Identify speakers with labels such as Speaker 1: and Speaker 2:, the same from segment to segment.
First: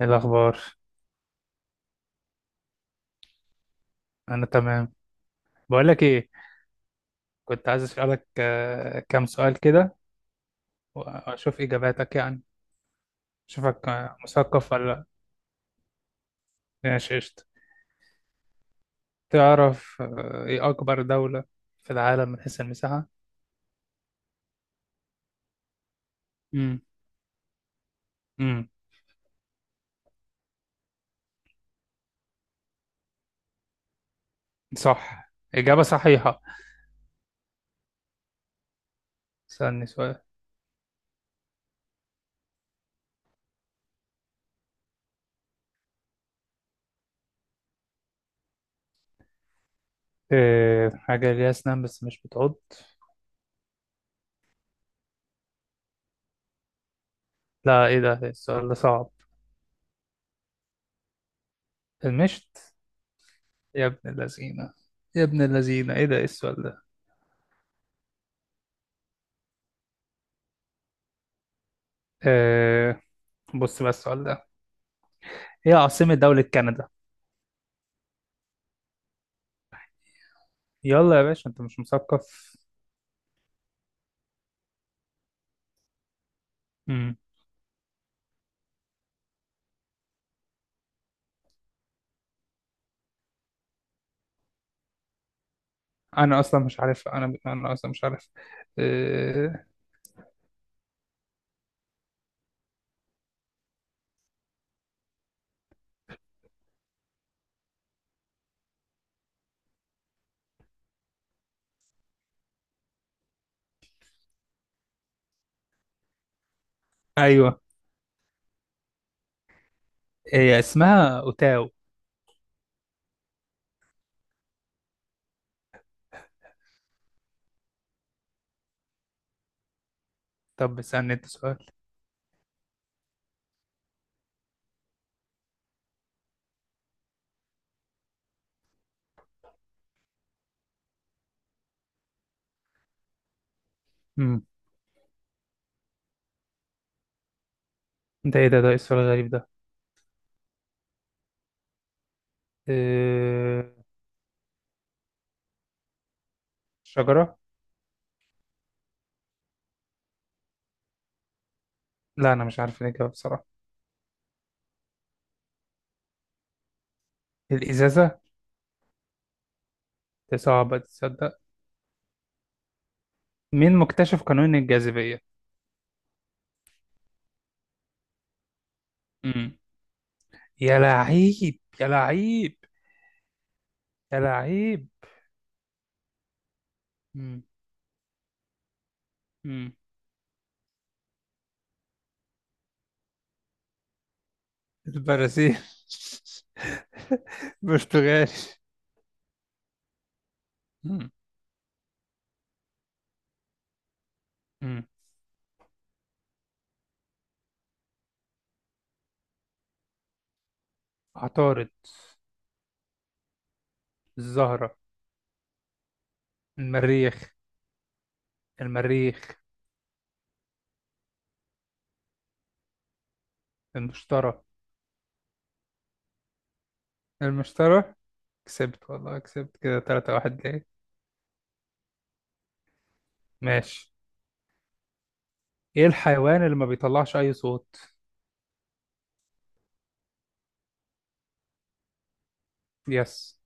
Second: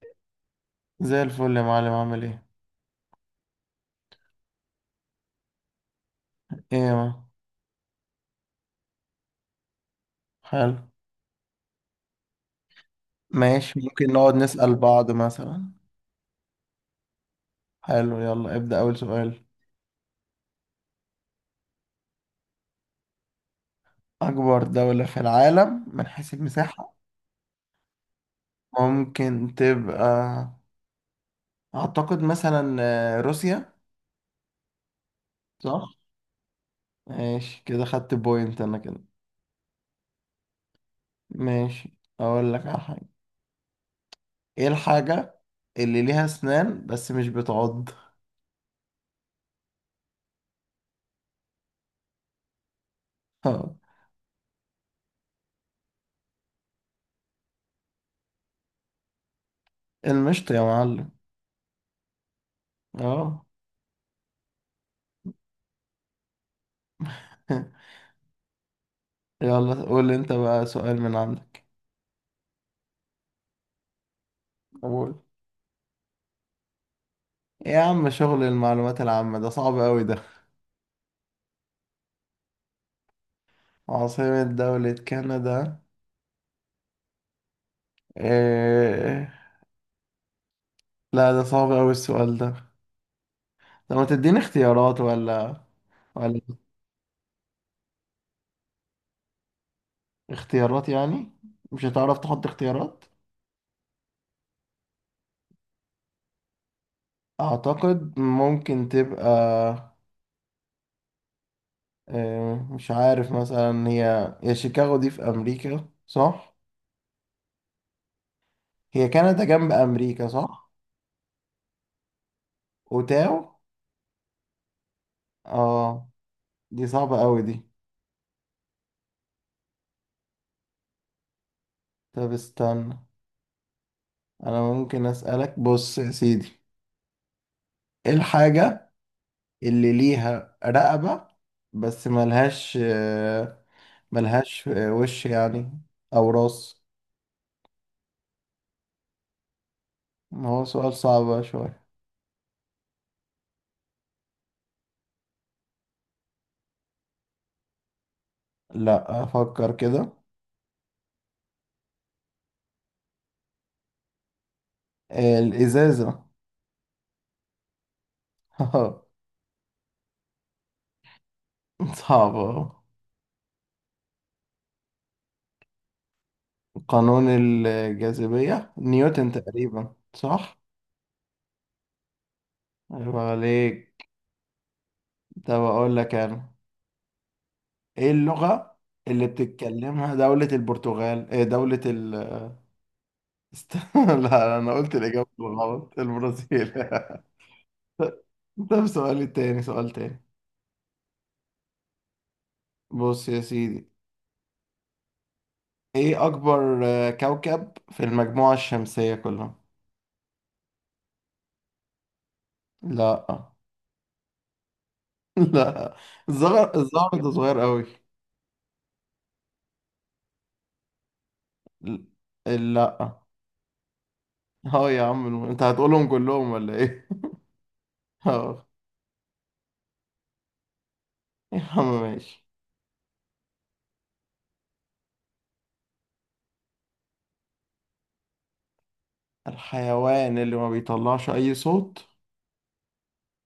Speaker 1: إيه الأخبار؟
Speaker 2: زي الفل يا معلم، عامل ايه؟
Speaker 1: أنا تمام. بقولك إيه.
Speaker 2: ايه يا معلم؟
Speaker 1: كنت عايز أسألك كام سؤال كده،
Speaker 2: حلو.
Speaker 1: وأشوف إجاباتك يعني.
Speaker 2: ماشي،
Speaker 1: أشوفك
Speaker 2: ممكن نقعد
Speaker 1: مثقف
Speaker 2: نسأل
Speaker 1: ولا لأ؟
Speaker 2: بعض مثلا.
Speaker 1: ماشي قشطة.
Speaker 2: حلو، يلا ابدأ أول سؤال.
Speaker 1: تعرف إيه أكبر دولة في العالم من حيث المساحة؟
Speaker 2: أكبر دولة في العالم من حيث
Speaker 1: امم
Speaker 2: المساحة،
Speaker 1: امم
Speaker 2: ممكن تبقى... أعتقد مثلا روسيا.
Speaker 1: صح،
Speaker 2: صح؟
Speaker 1: إجابة صحيحة.
Speaker 2: ماشي، كده خدت بوينت أنا كده.
Speaker 1: استني سؤال.
Speaker 2: ماشي، أقول لك على حاجة. ايه الحاجة اللي ليها أسنان بس مش بتعض؟
Speaker 1: إيه حاجة ليها أسنان بس مش بتعض؟ لا إيه ده، السؤال ده صعب.
Speaker 2: المشط يا معلم.
Speaker 1: المشت.
Speaker 2: اه.
Speaker 1: يا ابن اللذينة، يا ابن اللذينة إيه ده إيه السؤال ده؟
Speaker 2: يلا قول انت بقى سؤال من عندك.
Speaker 1: إيه، بص بقى السؤال ده، هي عاصمة دولة كندا.
Speaker 2: إيه يا عم، شغل المعلومات العامة ده صعب أوي ده.
Speaker 1: يلا يا باشا انت مش مثقف.
Speaker 2: عاصمة دولة كندا.
Speaker 1: مم.
Speaker 2: إيه... لا، ده صعب أوي السؤال ده. طب ما تديني اختيارات، ولا
Speaker 1: انا اصلا مش عارف، انا اصلا مش عارف. اه...
Speaker 2: اختيارات يعني؟ مش هتعرف تحط اختيارات. أعتقد ممكن تبقى... إيه... مش عارف مثلا، هي شيكاغو دي في أمريكا صح؟
Speaker 1: ايوه.
Speaker 2: هي كندا جنب أمريكا
Speaker 1: هي
Speaker 2: صح؟
Speaker 1: اسمها اوتاو.
Speaker 2: أوتاو. اه، دي صعبة أوي دي.
Speaker 1: طب اسالني انت سؤال.
Speaker 2: طب استنى، أنا ممكن أسألك. بص يا سيدي، ايه الحاجة اللي ليها رقبة بس ملهاش آه،
Speaker 1: مم.
Speaker 2: ملهاش آه، وش يعني او راس؟
Speaker 1: انت ايه ده، ايه السؤال الغريب ده؟
Speaker 2: ما هو سؤال صعب بقى شوية.
Speaker 1: اه... شجرة.
Speaker 2: لا، افكر كده.
Speaker 1: لا انا مش عارف الاجابه بصراحه.
Speaker 2: الازازة.
Speaker 1: الازازه. دي صعبه تصدق.
Speaker 2: صعبة.
Speaker 1: مين مكتشف قانون الجاذبيه؟
Speaker 2: قانون الجاذبية نيوتن
Speaker 1: مم.
Speaker 2: تقريبا، صح؟
Speaker 1: يا لعيب يا لعيب،
Speaker 2: عيب عليك.
Speaker 1: يا لعيب.
Speaker 2: طب اقول لك انا،
Speaker 1: مم.
Speaker 2: ايه اللغة اللي
Speaker 1: مم.
Speaker 2: بتتكلمها دولة البرتغال؟ إيه دولة ال است... لا، انا قلت الاجابة
Speaker 1: البرازيل.
Speaker 2: غلط، البرازيل. طب
Speaker 1: برتغالي.
Speaker 2: طب سؤال تاني سؤال تاني.
Speaker 1: مم.
Speaker 2: بص يا سيدي،
Speaker 1: مم.
Speaker 2: ايه اكبر كوكب في المجموعة الشمسية كلها؟
Speaker 1: عطارد.
Speaker 2: لا.
Speaker 1: الزهرة.
Speaker 2: لا، الزهر ده
Speaker 1: المريخ،
Speaker 2: صغير قوي.
Speaker 1: المريخ.
Speaker 2: لا.
Speaker 1: المشتري،
Speaker 2: اه يا عم، انت هتقولهم كلهم ولا ايه؟
Speaker 1: المشتري.
Speaker 2: اه.
Speaker 1: كسبت والله، كسبت كده تلاتة واحد ليه.
Speaker 2: يا عم ماشي.
Speaker 1: ماشي. ايه الحيوان اللي ما بيطلعش اي صوت؟
Speaker 2: الحيوان اللي ما بيطلعش اي صوت.
Speaker 1: يس.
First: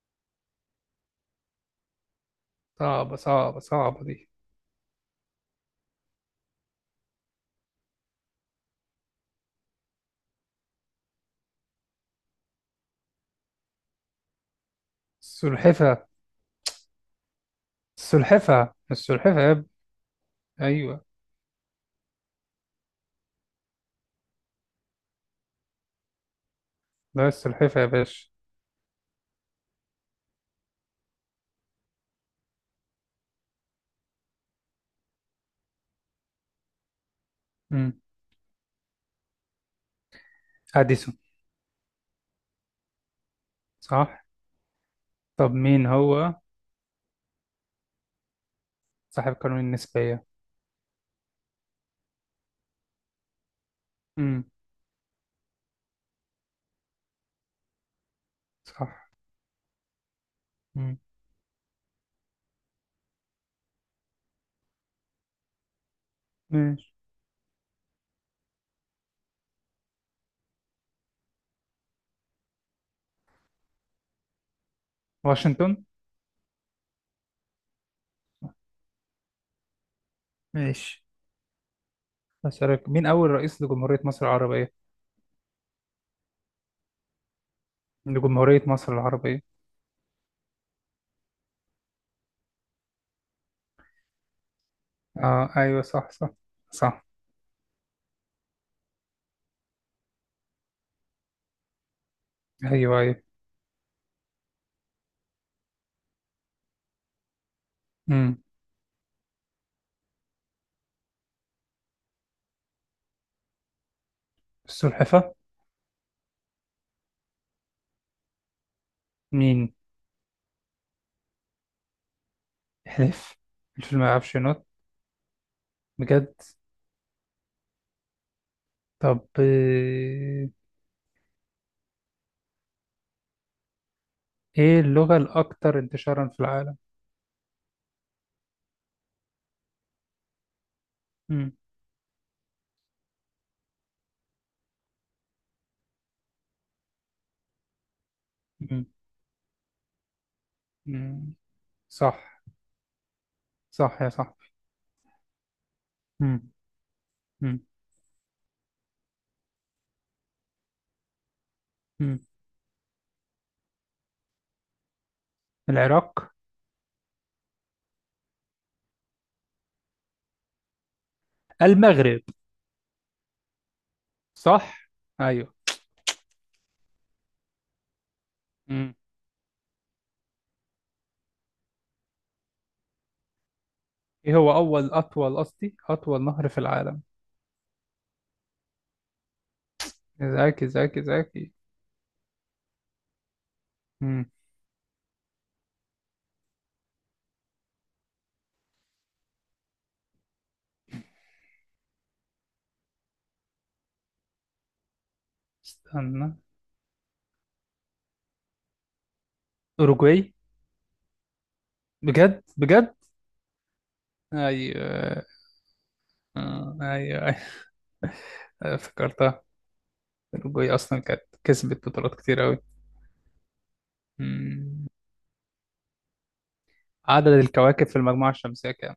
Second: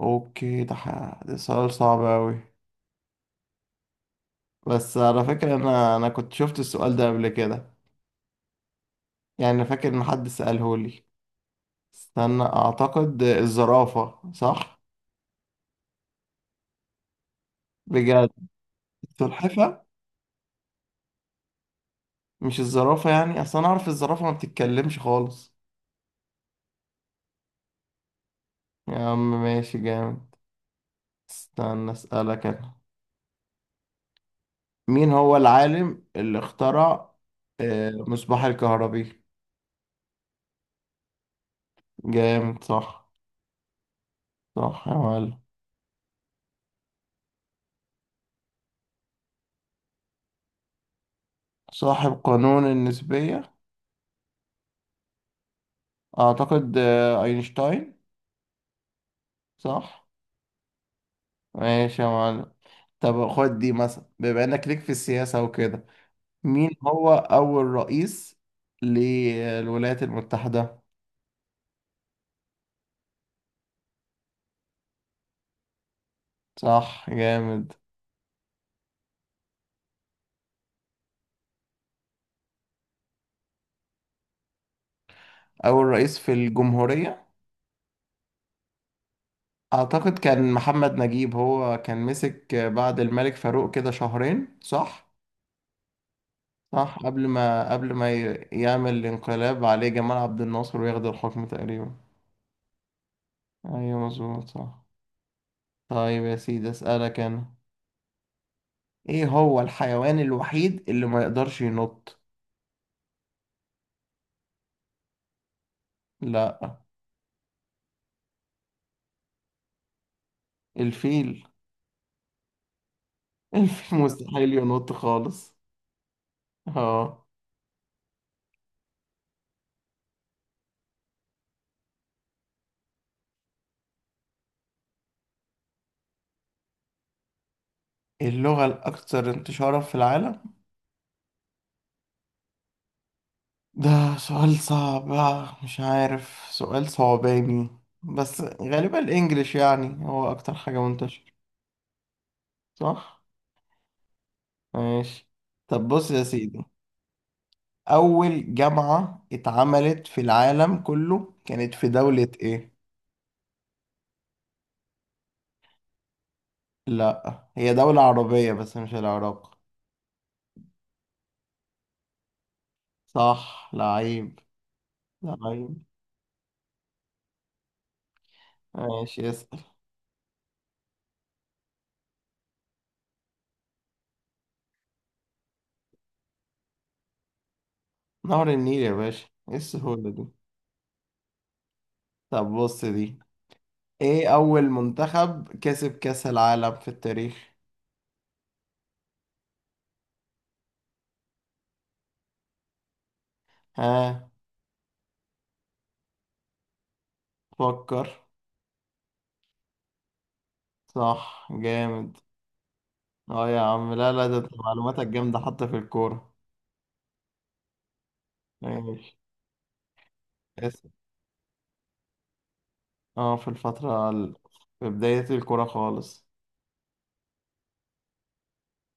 Speaker 2: اوكي، ده ده سؤال صعب قوي.
Speaker 1: صعبة صعبة صعبة دي.
Speaker 2: بس على فكرة انا كنت شفت السؤال ده قبل كده، يعني فاكر ان حد سأله لي. استنى، اعتقد الزرافة صح؟
Speaker 1: السلحفة.
Speaker 2: بجد؟
Speaker 1: السلحفة السلحفة يا ابني.
Speaker 2: السلحفة؟
Speaker 1: ايوه.
Speaker 2: مش الزرافة يعني؟ اصل انا اعرف الزرافة ما بتتكلمش خالص.
Speaker 1: لا السلحفة يا باشا.
Speaker 2: يا عم ماشي، جامد. استنى اسألك انا، مين هو العالم اللي اخترع
Speaker 1: امم.
Speaker 2: مصباح الكهربي؟
Speaker 1: اديسون.
Speaker 2: جامد، صح؟
Speaker 1: صح.
Speaker 2: صح يا معلم.
Speaker 1: طب مين هو صاحب قانون النسبية؟
Speaker 2: صاحب قانون النسبية؟
Speaker 1: امم.
Speaker 2: اعتقد اينشتاين.
Speaker 1: صح.
Speaker 2: صح.
Speaker 1: امم.
Speaker 2: ماشي يا معلم. طب خد دي مثلا، بما انك ليك في السياسة وكده، مين
Speaker 1: ماشي.
Speaker 2: هو أول رئيس للولايات المتحدة؟
Speaker 1: واشنطن.
Speaker 2: صح، جامد.
Speaker 1: ماشي. أسألك مين أول رئيس لجمهورية مصر العربية؟
Speaker 2: أول رئيس في الجمهورية،
Speaker 1: لجمهورية مصر العربية.
Speaker 2: أعتقد كان محمد نجيب، هو كان مسك بعد الملك فاروق كده شهرين، صح؟
Speaker 1: آه أيوة صح صح.
Speaker 2: صح،
Speaker 1: صح.
Speaker 2: قبل ما يعمل الانقلاب عليه جمال عبد الناصر وياخد الحكم تقريبا.
Speaker 1: أيوة أيوة.
Speaker 2: أيوه مظبوط، صح. طيب يا سيدي، أسألك أنا،
Speaker 1: أمم.
Speaker 2: إيه هو الحيوان الوحيد اللي ما يقدرش ينط؟
Speaker 1: السلحفة.
Speaker 2: لا.
Speaker 1: مين؟
Speaker 2: الفيل.
Speaker 1: حلف.
Speaker 2: الفيل
Speaker 1: الفيلم ما يعرفش
Speaker 2: مستحيل
Speaker 1: ينط؟
Speaker 2: ينط خالص.
Speaker 1: بجد.
Speaker 2: اه.
Speaker 1: طب إيه اللغة الأكثر انتشارا في العالم؟
Speaker 2: اللغة الأكثر انتشارا في العالم.
Speaker 1: أمم.
Speaker 2: ده سؤال صعب، مش عارف، سؤال صعباني. بس
Speaker 1: أمم.
Speaker 2: غالبا الإنجليش يعني، هو أكتر حاجة منتشرة.
Speaker 1: أمم. صح.
Speaker 2: صح؟
Speaker 1: صح يا صح.
Speaker 2: ماشي. طب بص يا
Speaker 1: أمم.
Speaker 2: سيدي،
Speaker 1: أمم.
Speaker 2: أول جامعة اتعملت في العالم كله كانت في
Speaker 1: أمم.
Speaker 2: دولة إيه؟
Speaker 1: العراق.
Speaker 2: لأ، هي دولة عربية بس مش العراق.
Speaker 1: المغرب.
Speaker 2: صح، لعيب.
Speaker 1: صح. أيوة.
Speaker 2: لعيب.
Speaker 1: أمم.
Speaker 2: ماشي، اسأل.
Speaker 1: إيه هو أول، أطول قصدي، أطول نهر في العالم؟
Speaker 2: نهر النيل يا باشا، إيه السهولة دي؟
Speaker 1: ذكي ذكي ذكي.
Speaker 2: طب بص دي،
Speaker 1: أمم.
Speaker 2: ايه اول منتخب كسب كأس العالم في التاريخ؟ ها،
Speaker 1: استنى.
Speaker 2: فكر.
Speaker 1: أوروجواي.
Speaker 2: صح، جامد.
Speaker 1: بجد بجد.
Speaker 2: اه يا عم، لا لا، ده انت معلوماتك
Speaker 1: ايوه.
Speaker 2: جامدة حتى في الكورة.
Speaker 1: ايوه أيوة.
Speaker 2: ماشي.
Speaker 1: افتكرتها. الجوي
Speaker 2: اسم...
Speaker 1: اصلا كانت كسبت بطولات كتير قوي.
Speaker 2: اه، في الفترة
Speaker 1: مم.
Speaker 2: في بداية الكورة خالص.
Speaker 1: عدد الكواكب في المجموعة الشمسية كام؟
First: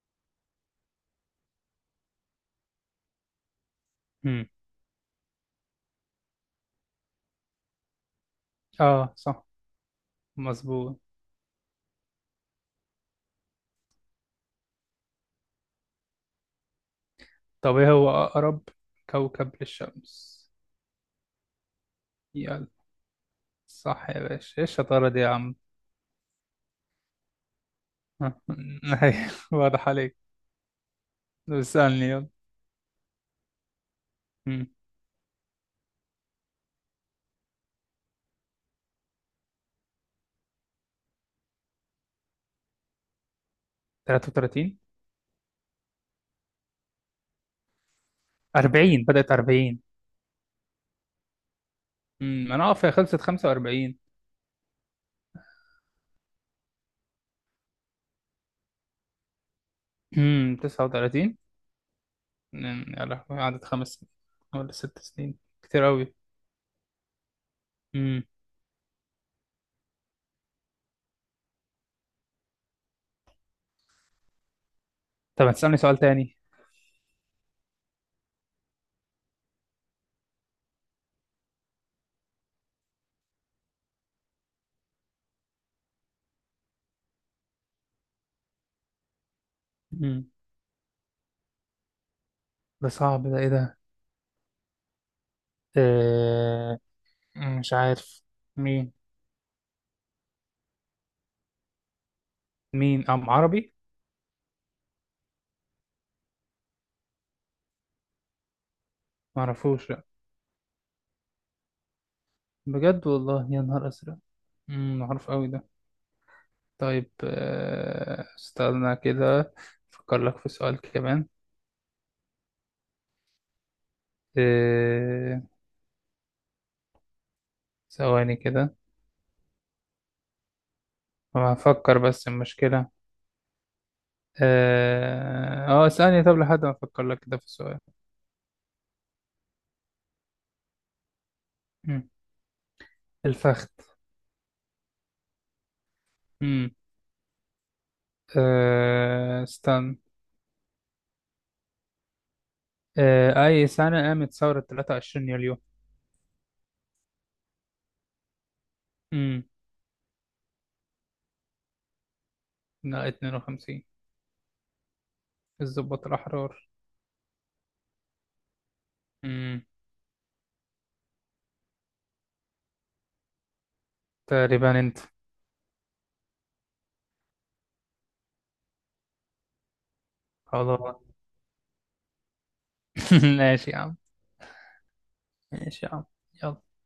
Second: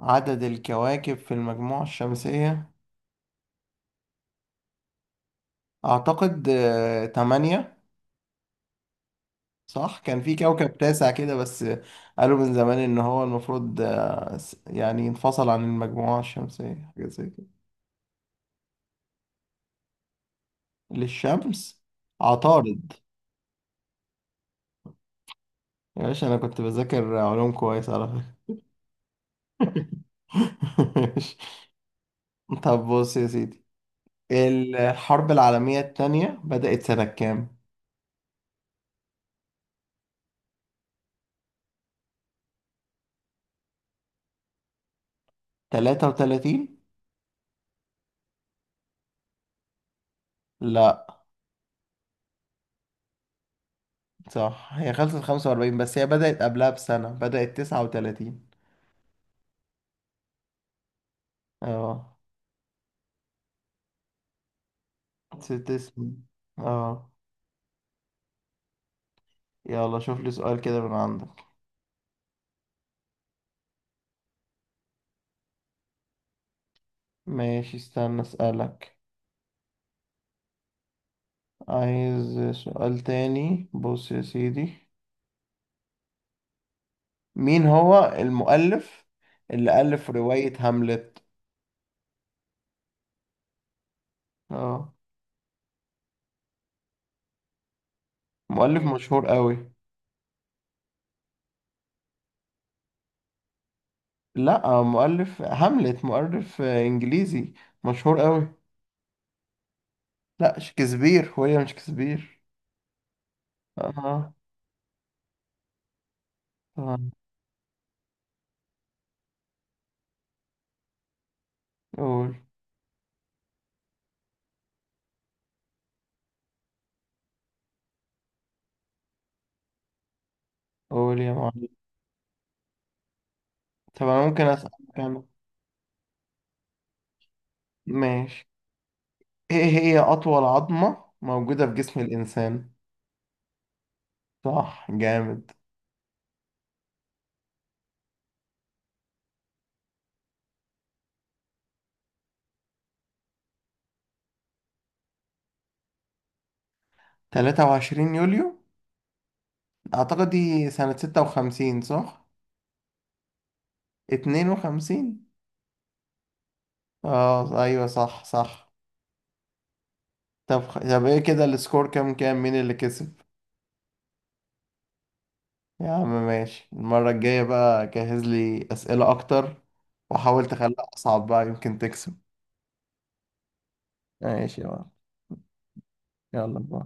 Speaker 2: عدد الكواكب في المجموعة الشمسية.
Speaker 1: مم.
Speaker 2: اعتقد تمانية.
Speaker 1: اه صح.
Speaker 2: صح، كان في كوكب
Speaker 1: مظبوط.
Speaker 2: تاسع كده بس، قالوا من زمان ان هو المفروض يعني انفصل عن المجموعة الشمسية حاجة زي...
Speaker 1: طب ايه هو اقرب كوكب للشمس؟
Speaker 2: للشمس،
Speaker 1: يلا.
Speaker 2: عطارد.
Speaker 1: صح يا باشا، ايه الشطارة دي يا عم.
Speaker 2: يا باشا، انا كنت بذاكر علوم كويس على
Speaker 1: ها.
Speaker 2: فكرة.
Speaker 1: أيوة، واضح عليك.
Speaker 2: ماشي.
Speaker 1: طب اسألني يلا.
Speaker 2: طب بص يا سيدي،
Speaker 1: مم.
Speaker 2: الحرب العالمية التانية بدأت سنة كام؟
Speaker 1: 33.
Speaker 2: 33؟
Speaker 1: 40، بدأت 40.
Speaker 2: لا.
Speaker 1: مم. انا اقف، هي خلصت 45.
Speaker 2: صح هي خلصت 45 بس هي بدأت قبلها بسنة، بدأت 39.
Speaker 1: مم. 39.
Speaker 2: اه.
Speaker 1: أمم، يا لهوي قعدت 5 سنين ولا 6 سنين.
Speaker 2: ست
Speaker 1: كتير
Speaker 2: سنين.
Speaker 1: أوي.
Speaker 2: اه.
Speaker 1: امم.
Speaker 2: يلا شوف لي سؤال كده من عندك.
Speaker 1: طب هتسألني سؤال تاني.
Speaker 2: ماشي، استنى اسألك. عايز سؤال تاني، بص يا سيدي، مين هو المؤلف اللي ألف
Speaker 1: امم.
Speaker 2: رواية هاملت؟
Speaker 1: ده صعب ده، إيه ده؟
Speaker 2: اه.
Speaker 1: آه... مش عارف.
Speaker 2: مؤلف
Speaker 1: مين؟
Speaker 2: مشهور قوي.
Speaker 1: مين أم عربي؟
Speaker 2: لا، مؤلف هاملت، مؤلف إنجليزي مشهور قوي.
Speaker 1: معرفوش لأ.
Speaker 2: لا، شكسبير، ويليام شكسبير.
Speaker 1: بجد والله، يا نهار أزرق.
Speaker 2: اه،
Speaker 1: امم، معروف أوي ده. طيب
Speaker 2: تمام.
Speaker 1: استنى كده أفكر لك في سؤال كمان.
Speaker 2: قول.
Speaker 1: آه، ثواني كده.
Speaker 2: قول يا
Speaker 1: ما
Speaker 2: معلم.
Speaker 1: هفكر بس المشكلة.
Speaker 2: طب أنا ممكن أسألك أنا.
Speaker 1: اه ثانية، طب لحد ما أفكر لك كده في سؤال.
Speaker 2: ماشي، إيه هي أطول عظمة موجودة في جسم
Speaker 1: مم.
Speaker 2: الإنسان؟
Speaker 1: الفخذ.
Speaker 2: صح، جامد.
Speaker 1: مم. استنى. أي سنة قامت ثورة 23 يوليو؟
Speaker 2: 23 يوليو،
Speaker 1: مم.
Speaker 2: أعتقد دي سنة 56، صح؟
Speaker 1: لا 52.
Speaker 2: 52.
Speaker 1: الضباط الأحرار.
Speaker 2: اه، ايوه صح صح.
Speaker 1: مم.
Speaker 2: طب طب ايه كده السكور؟ كام كام، مين اللي كسب؟
Speaker 1: تقريبا أنت.
Speaker 2: يا عم ماشي. المرة الجاية بقى جهز لي أسئلة أكتر، وحاول تخليها
Speaker 1: خلاص.
Speaker 2: أصعب بقى، يمكن تكسب.
Speaker 1: ماشي يا عم.
Speaker 2: ماشي يا معلم.
Speaker 1: ماشي يا عم.
Speaker 2: يلا
Speaker 1: يلا.
Speaker 2: باي.